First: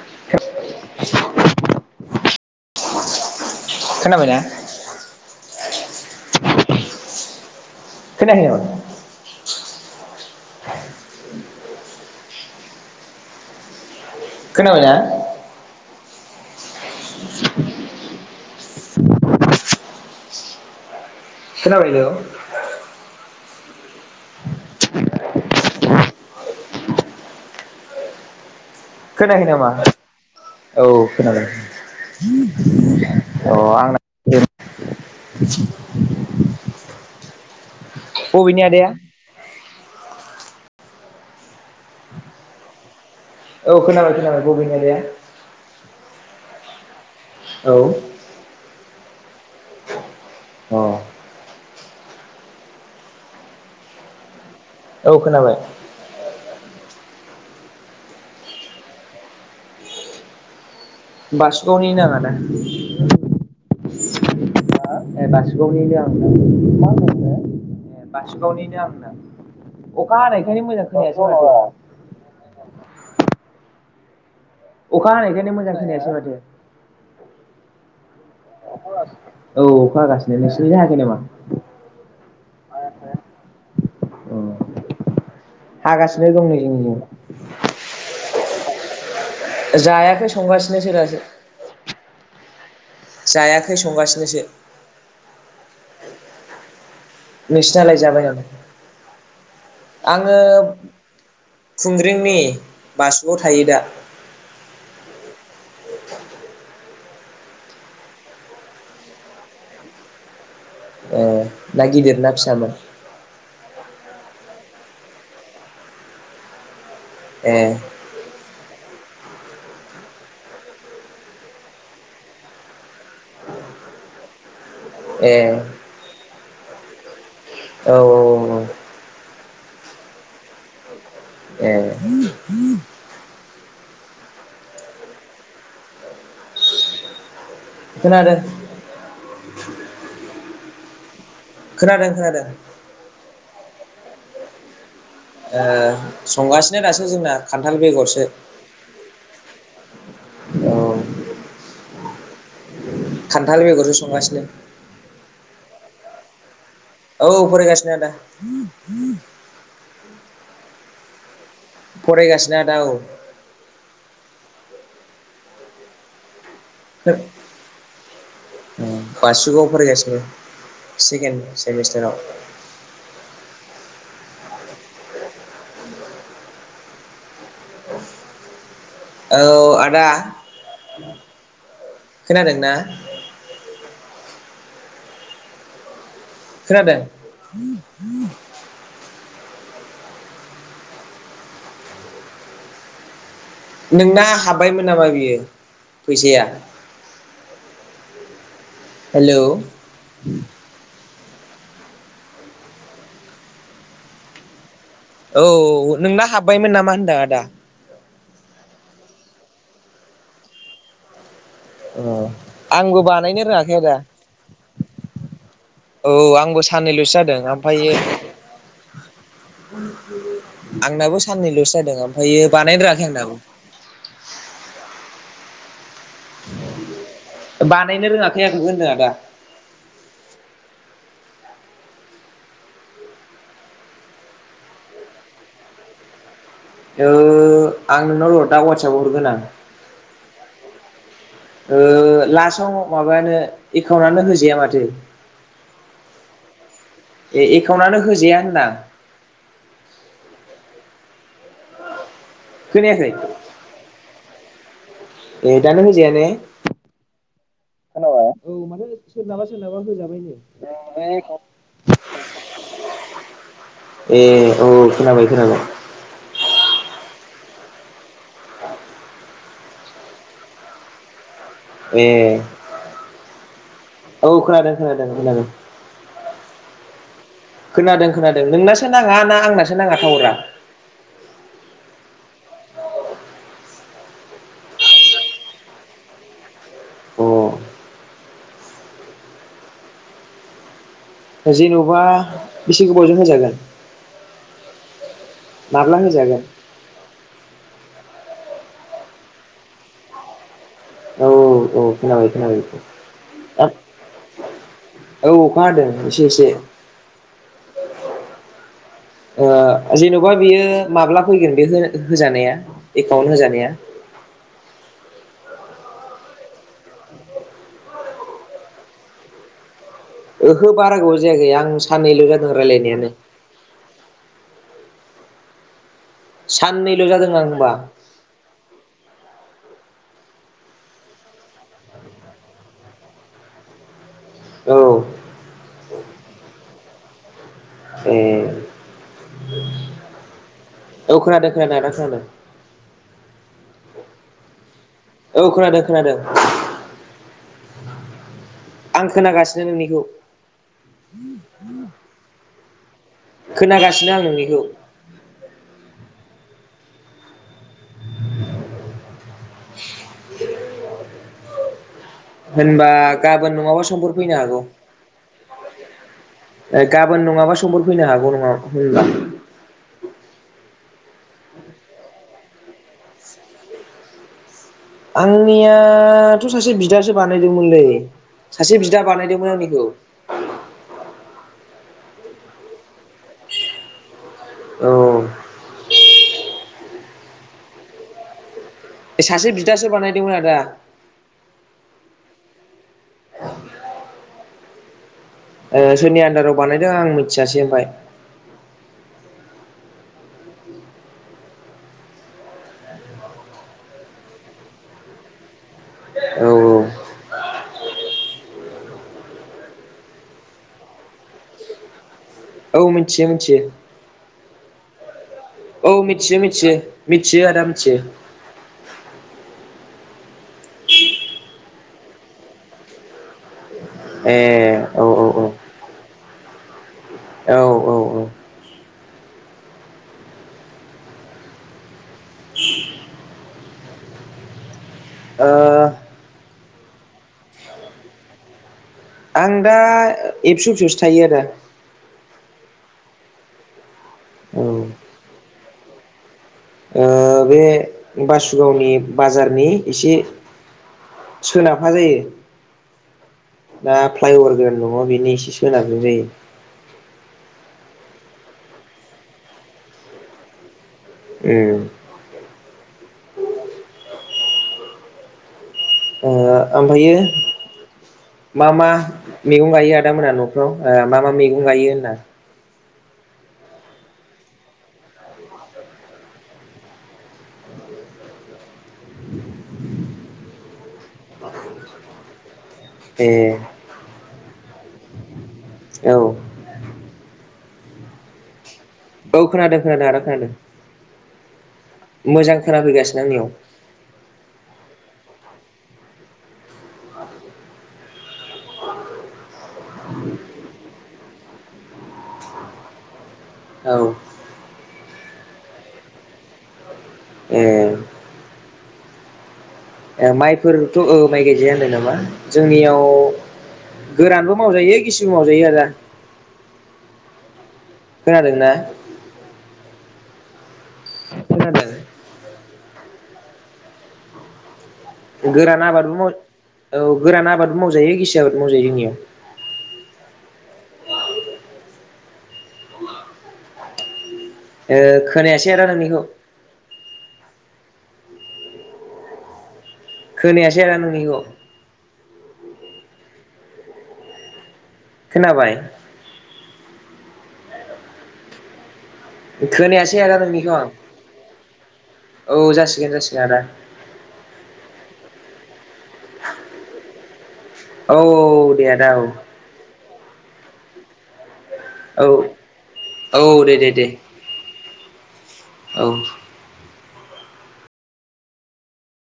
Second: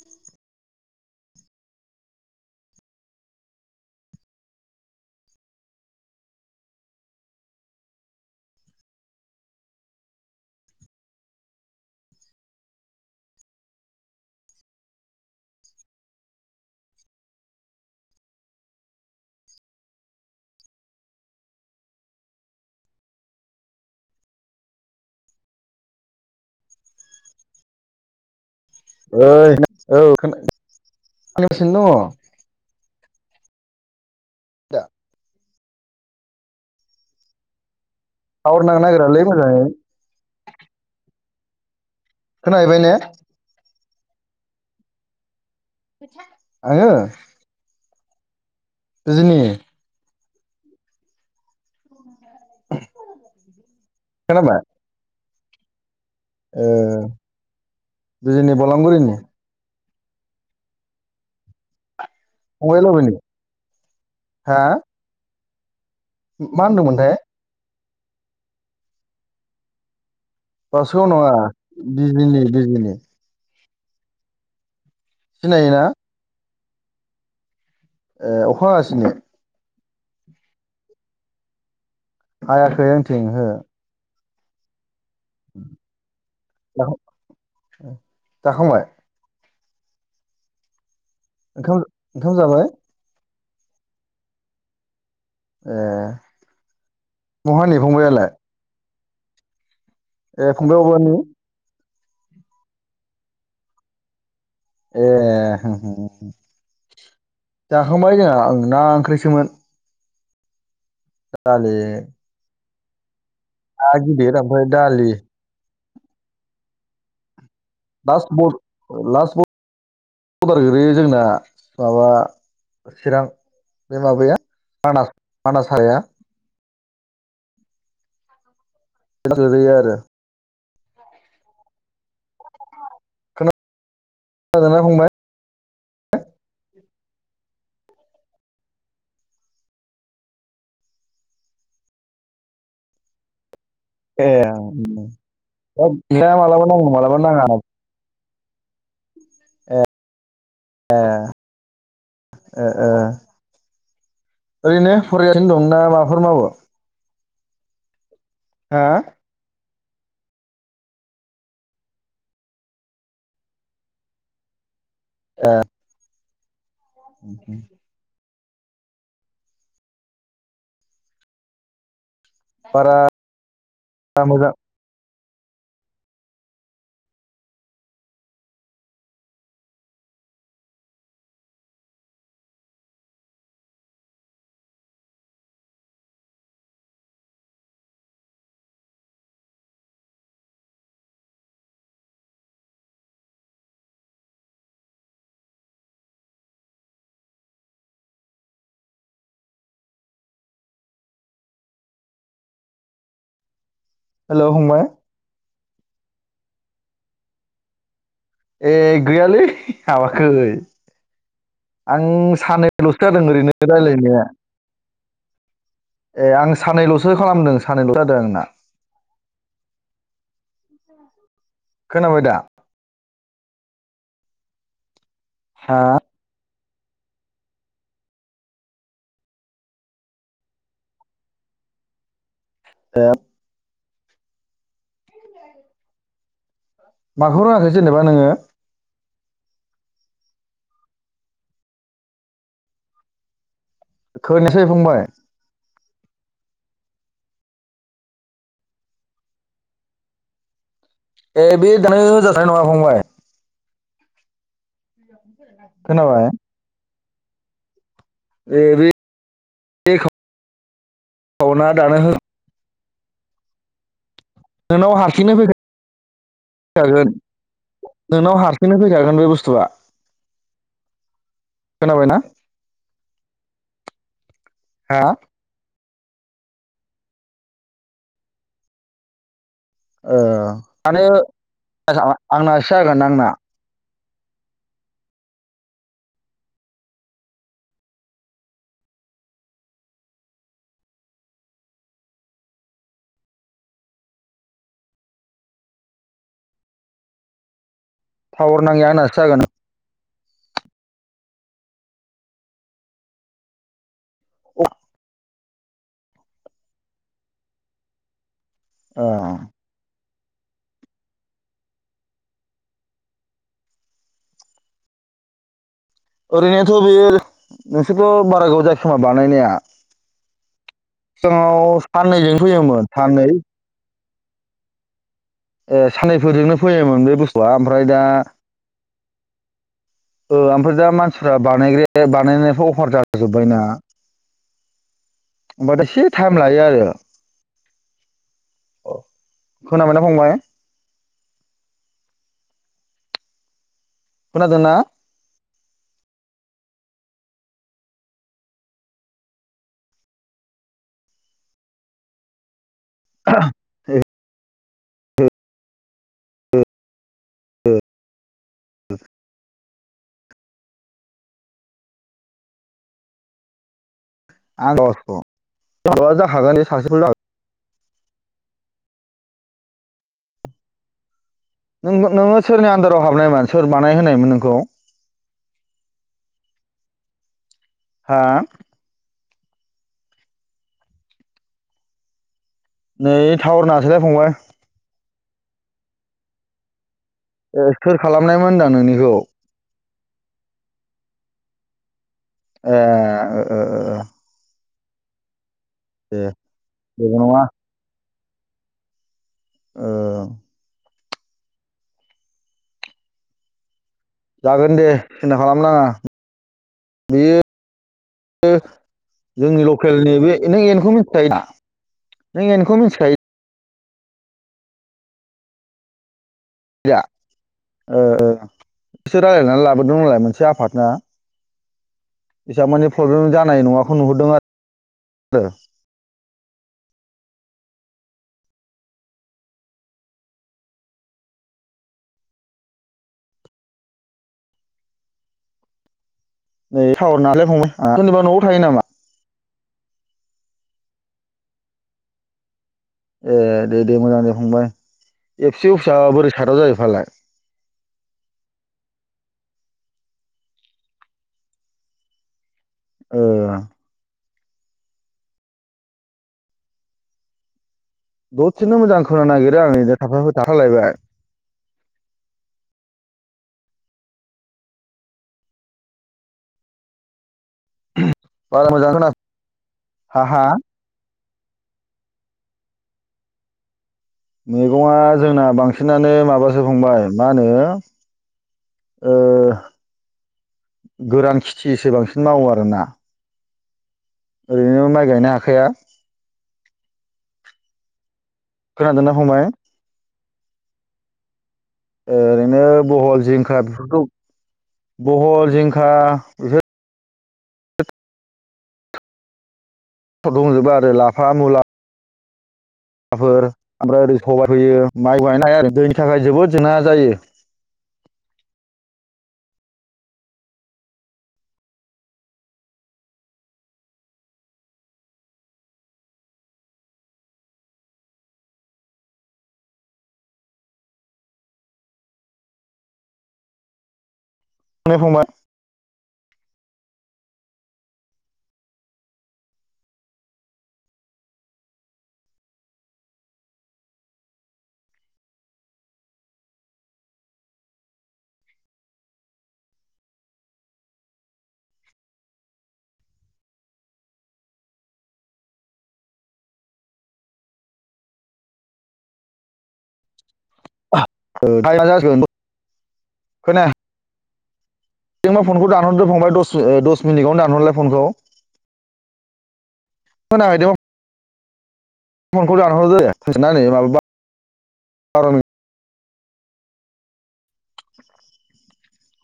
[unintelligible] खोनाबाय ना। खोनायाखै नामा। खोनाब ना। [unintelligible] खोनाबाय हेलौ खोनायाखै ओइ नामा औ औ खोनादों। खोनागासिनो दङ औ आं [inaudible] [inaudible] दा टावार नांनो आदाया? नागिरालै मोजाङै। खोनाहैबाय ने। औ खोनाबाय खोनाबाय बबेनि आदाया? आङो। औ जोंनि औ खोनाबाय। औ खोनाबाय। ए बिजनि बलांगुरिनि। बासुगावनि आंहा। फंबाय लाबोनि [unintelligible] हा। [unintelligible] [unintelligible] मा मा होनदोंमोनथाय होनदों नोङो बासुगावनिनो आं होनदों। बासुगाव नङा बिजनि, बिजनि। अखा हानायखायनो मोजां सिनायोना खोनायाखिसै माथो। ए अखा हागासिनो? औ अखा हागासिनो नोंसिनिथिं हायाखै नामा? हायाखै आंनिथिं ओङो अ हागासिनो दं नै जोंनिथिं। जाखांबाय जायाखै संगासिनोसो दासो। ओंखाम ओंखाम जाबाय? जायाखै संगासिनोसो। ए बहानि नोंसिनालाय फंबायालाय जाबाय ना? ए फंबाया बहानि? खुंग्रिंनि बासुगआव थायो दा। ए जाखांबाय जोंहा ना ओंख्रिसोमोन। ए दालि ना गिदिरना ना फिसामोन? ना गिदिर ओमफ्राय दालि। ए दास म [unintelligible] लास्ट बरडार गोलैयो जोंना माबा चिरां बे माबाया मानास ए मानास हाया। औ औ औ औ। [unintelligible] ए। मोजां ना फंबाय? खोनादों। खोनादों खोनादों। ए। ए नोंना मालाबा संगासिनो नाङो दासो मालाबा जोंना नाङा खान्थाल बेगरसो। औ ए। ए खान्थाल बेगरजों संगासिनो। ओरैनो फरायगासिनो दं ना माबाफोर मावो? औ फरायगासिनो आदा। हा [inaudible] फरायगासिनो आदा औ। ए। [inaudible] बासुगावआव फरायगासिनो सेकेण्ड सेमिस्टाराव। बारा मोजां औ आदा खोनादों ना? खोनादों? नोंना हाब्बायमोन नामा बियो फैसाया? हेल'। हेल' फंबाय। औ औ नोंना हाब्बायमोन नामा होनदां आदा? ए गैयालै हाबाखै। अ आं आंबो सानैल'सो जादों बानायनो ओरैनो रोङाखै आदा रायलायनाया औ ए आं आंबो साननैल'सो सानैल'सो जादों खालामदों ओमफ्रायो सानैल'सो जादों आंना। आंनाबो साननैल'सो जादों खोनाबाय दा ओमफायो बानायनो रोङाखै आं दाबो। हा? बानायनो रोङाखै आंबो होनदों आदा। ओब ओ माखौ रोङाखै आं जेनेबा नोङो नोंनाव दा वाटसाबाव हर गोनां ओ लासआव माबानो एकाउन्टानो होजाया खोनायासै माथो फंबाय? ए एकाउन्टानो होजाया होनदां ए बे दानो होजा नाय नङा फंबाय खोनायाखै ए दानो होजायाने खोनाबाय खोनाबाय? औ ए माने बे सोरनाबा सोरनाबा होजाबाय नो दा माने खावना दानो एकाउन्ट हो ए औ नोंनाव खोनाबाय हारसिंनो खोनाबाय। अ नोंनाव हारसिंनो फैखागोन बे बुस्थुआ ए खोनाबायना औ खोनादों हा खोनादों खोनादों। खोनादों खोनादों नोंनासो नाङा ना आंनास ओ माने [unintelligible] आंना सागोन आंना अ जेनावबा बेसे गोबावजों होजागोन माब्ला होजागोन? थावार नांयिया आंनासो जागोन। औ औ खोनाबाय खोनाबाय आ औ औ खोनादों एसे एसे औ औ ओ जेन'ब खौहाय बेयो माब्ला फैगोन बे होजा होजानाया एकाउन्ट होजानाया? ओरैनोथ' बेयो नोंसोरथ' बारा गोबाव जायाखै खोमा बानायनाया? ओहो बारा गोबाव जायाखै आं सिगाङाव साननैल' साननैजों जादों फैयोमोन रायलायनायानो। साननै ए साननैफोरजोंनो साननैल' फैयोमोन बे जादों आं बुस्थुआ होनबा ओमफ्राय दा ओ ओमफ्राय दा मानसिफ्रा बानायग्राया बानायनायाथ' अभार जाजोबबाय ना? औ ओनबा दा एसे टाइम लायो आरो उम खोनाबाय ना फंबाय? औ खोनादों खोनादों आदा खोनादों। खोनादोना? औ खोनादों खोनादों आं खोनागासिनो नोंनिखौ। खोनागासिनो आं। नोंनिखौ औ औ। [inaudible] होनबा गाबोन नङाबा समफोर फैनो हागौ [unintelligible] [unintelligible] साक्सेसफुल जागोन गाबोन नङाबा समफोर फैनो हागौ नोंना- [inaudible] नों नोङो सोरनि आन्दाराव हाबनायमोन सोर बानायहोनायमोन नोंखौ? आंनियाथ' सासे बिदासो बानाय दोंमोनलै हा सासे बिदा बानायदों [unintelligible] नै टावारनाङासैलाय फंबाय। औ। ए सोर खालामनायमोन होनदां? नोंनिखौ सासे बिदासो बानायदोंमोन आदा। ओ आ ओ ओ ओ सोरनि दे आन्दाराव बानायदों आं जेबो नङा मिथियासै ओमफाय ओ जागोन दे सिन्था खालामनाङा औ बियो जोंनि लकेलनि बे नों एनखौ मिथियाखै दा नों एनखौ औ मिथिखायो मिथियो मिथियो औ मिथ थियो मिथियो दा मिथियो आदा मिथियो दों नालाय मोनसे आफाद ना इसांमानि फ्रब्लेम जानाय नोङाख ए औ औ औ औ औ औ नै टावर नाङासैलै फंबाय ओ सोरनिबा न'आव थायो नामा? आं दा एबसु अफिसावसो थायो आदा ए दे दे मोजां दे फंबाय औ एबसु अफिसा बोरै सादाव जायो फालाय ओ बे बासुगावनि बाजारनि एसे सोनाबहा जायो। ओ फ्लाइबार गोदान दङ बेनि इसे सोनाबजों जायो। ददसेनो मोजां खोनानो नागिरो आं [unintelligible] थालायबाय ए दा ओमफायो मा बारा मा मोजां खोना मेगं गायो आदा हा मोना हा न'फ्राव ओ मा मा मैगं गायो होनदां मैगङा जोंना बांसिनानो माबासो फंबाय मा होनो ओ गोरान खेथिसो बांसिन मावो आरो ना ए ओरैनो माइ गायनो हाखाया। औ। खोनादोंना औ फंबाय खोनादों खोनादों आदा। खोनादों। मोजां ओरैनो खोनाफैगासिनो बहल आंनियाव जिंखा बेफोरखौ बहल जिंखा बेफोर दंजोबो आरो लाफा मुला माफोर ओमफ्राय औ ओरै सबाय फोयो। माइबो गायनायनो हाया आरो दैनि थाखाय जोबोद जेंना जायो। ए ओ ओ माइफोरथ' ओ माइ गायजाया होनदों नामा जोंनियाव गोरानबो मावजायो गिसिबो मावजायो आदा खोनादोंना? खोनादों। फंबाय गोरान आबादबो माव औ गोरान आबादबो मावजायो गिसि आबादबो मावजायो जोंनिया। ओ खोनायासै आदा नोंनिखौ। खोनायासै आदा नोंनिखौ। खोनाबाय। खोनायासै आदा नोंनि ओ टाइमा जासिगोन [unintelligible] औ जासिगोन जासिगोन आदा। जों मा फनखौ दानहरदो फांबाय दस ओ दस निटआवनो दानहरलाय। फनखौ औ औ दे आदा औ। खोनाबाय दं। औ फनखौ दानहरदो दे औ दे दे दे [unintelligible] [unintelligible] औ।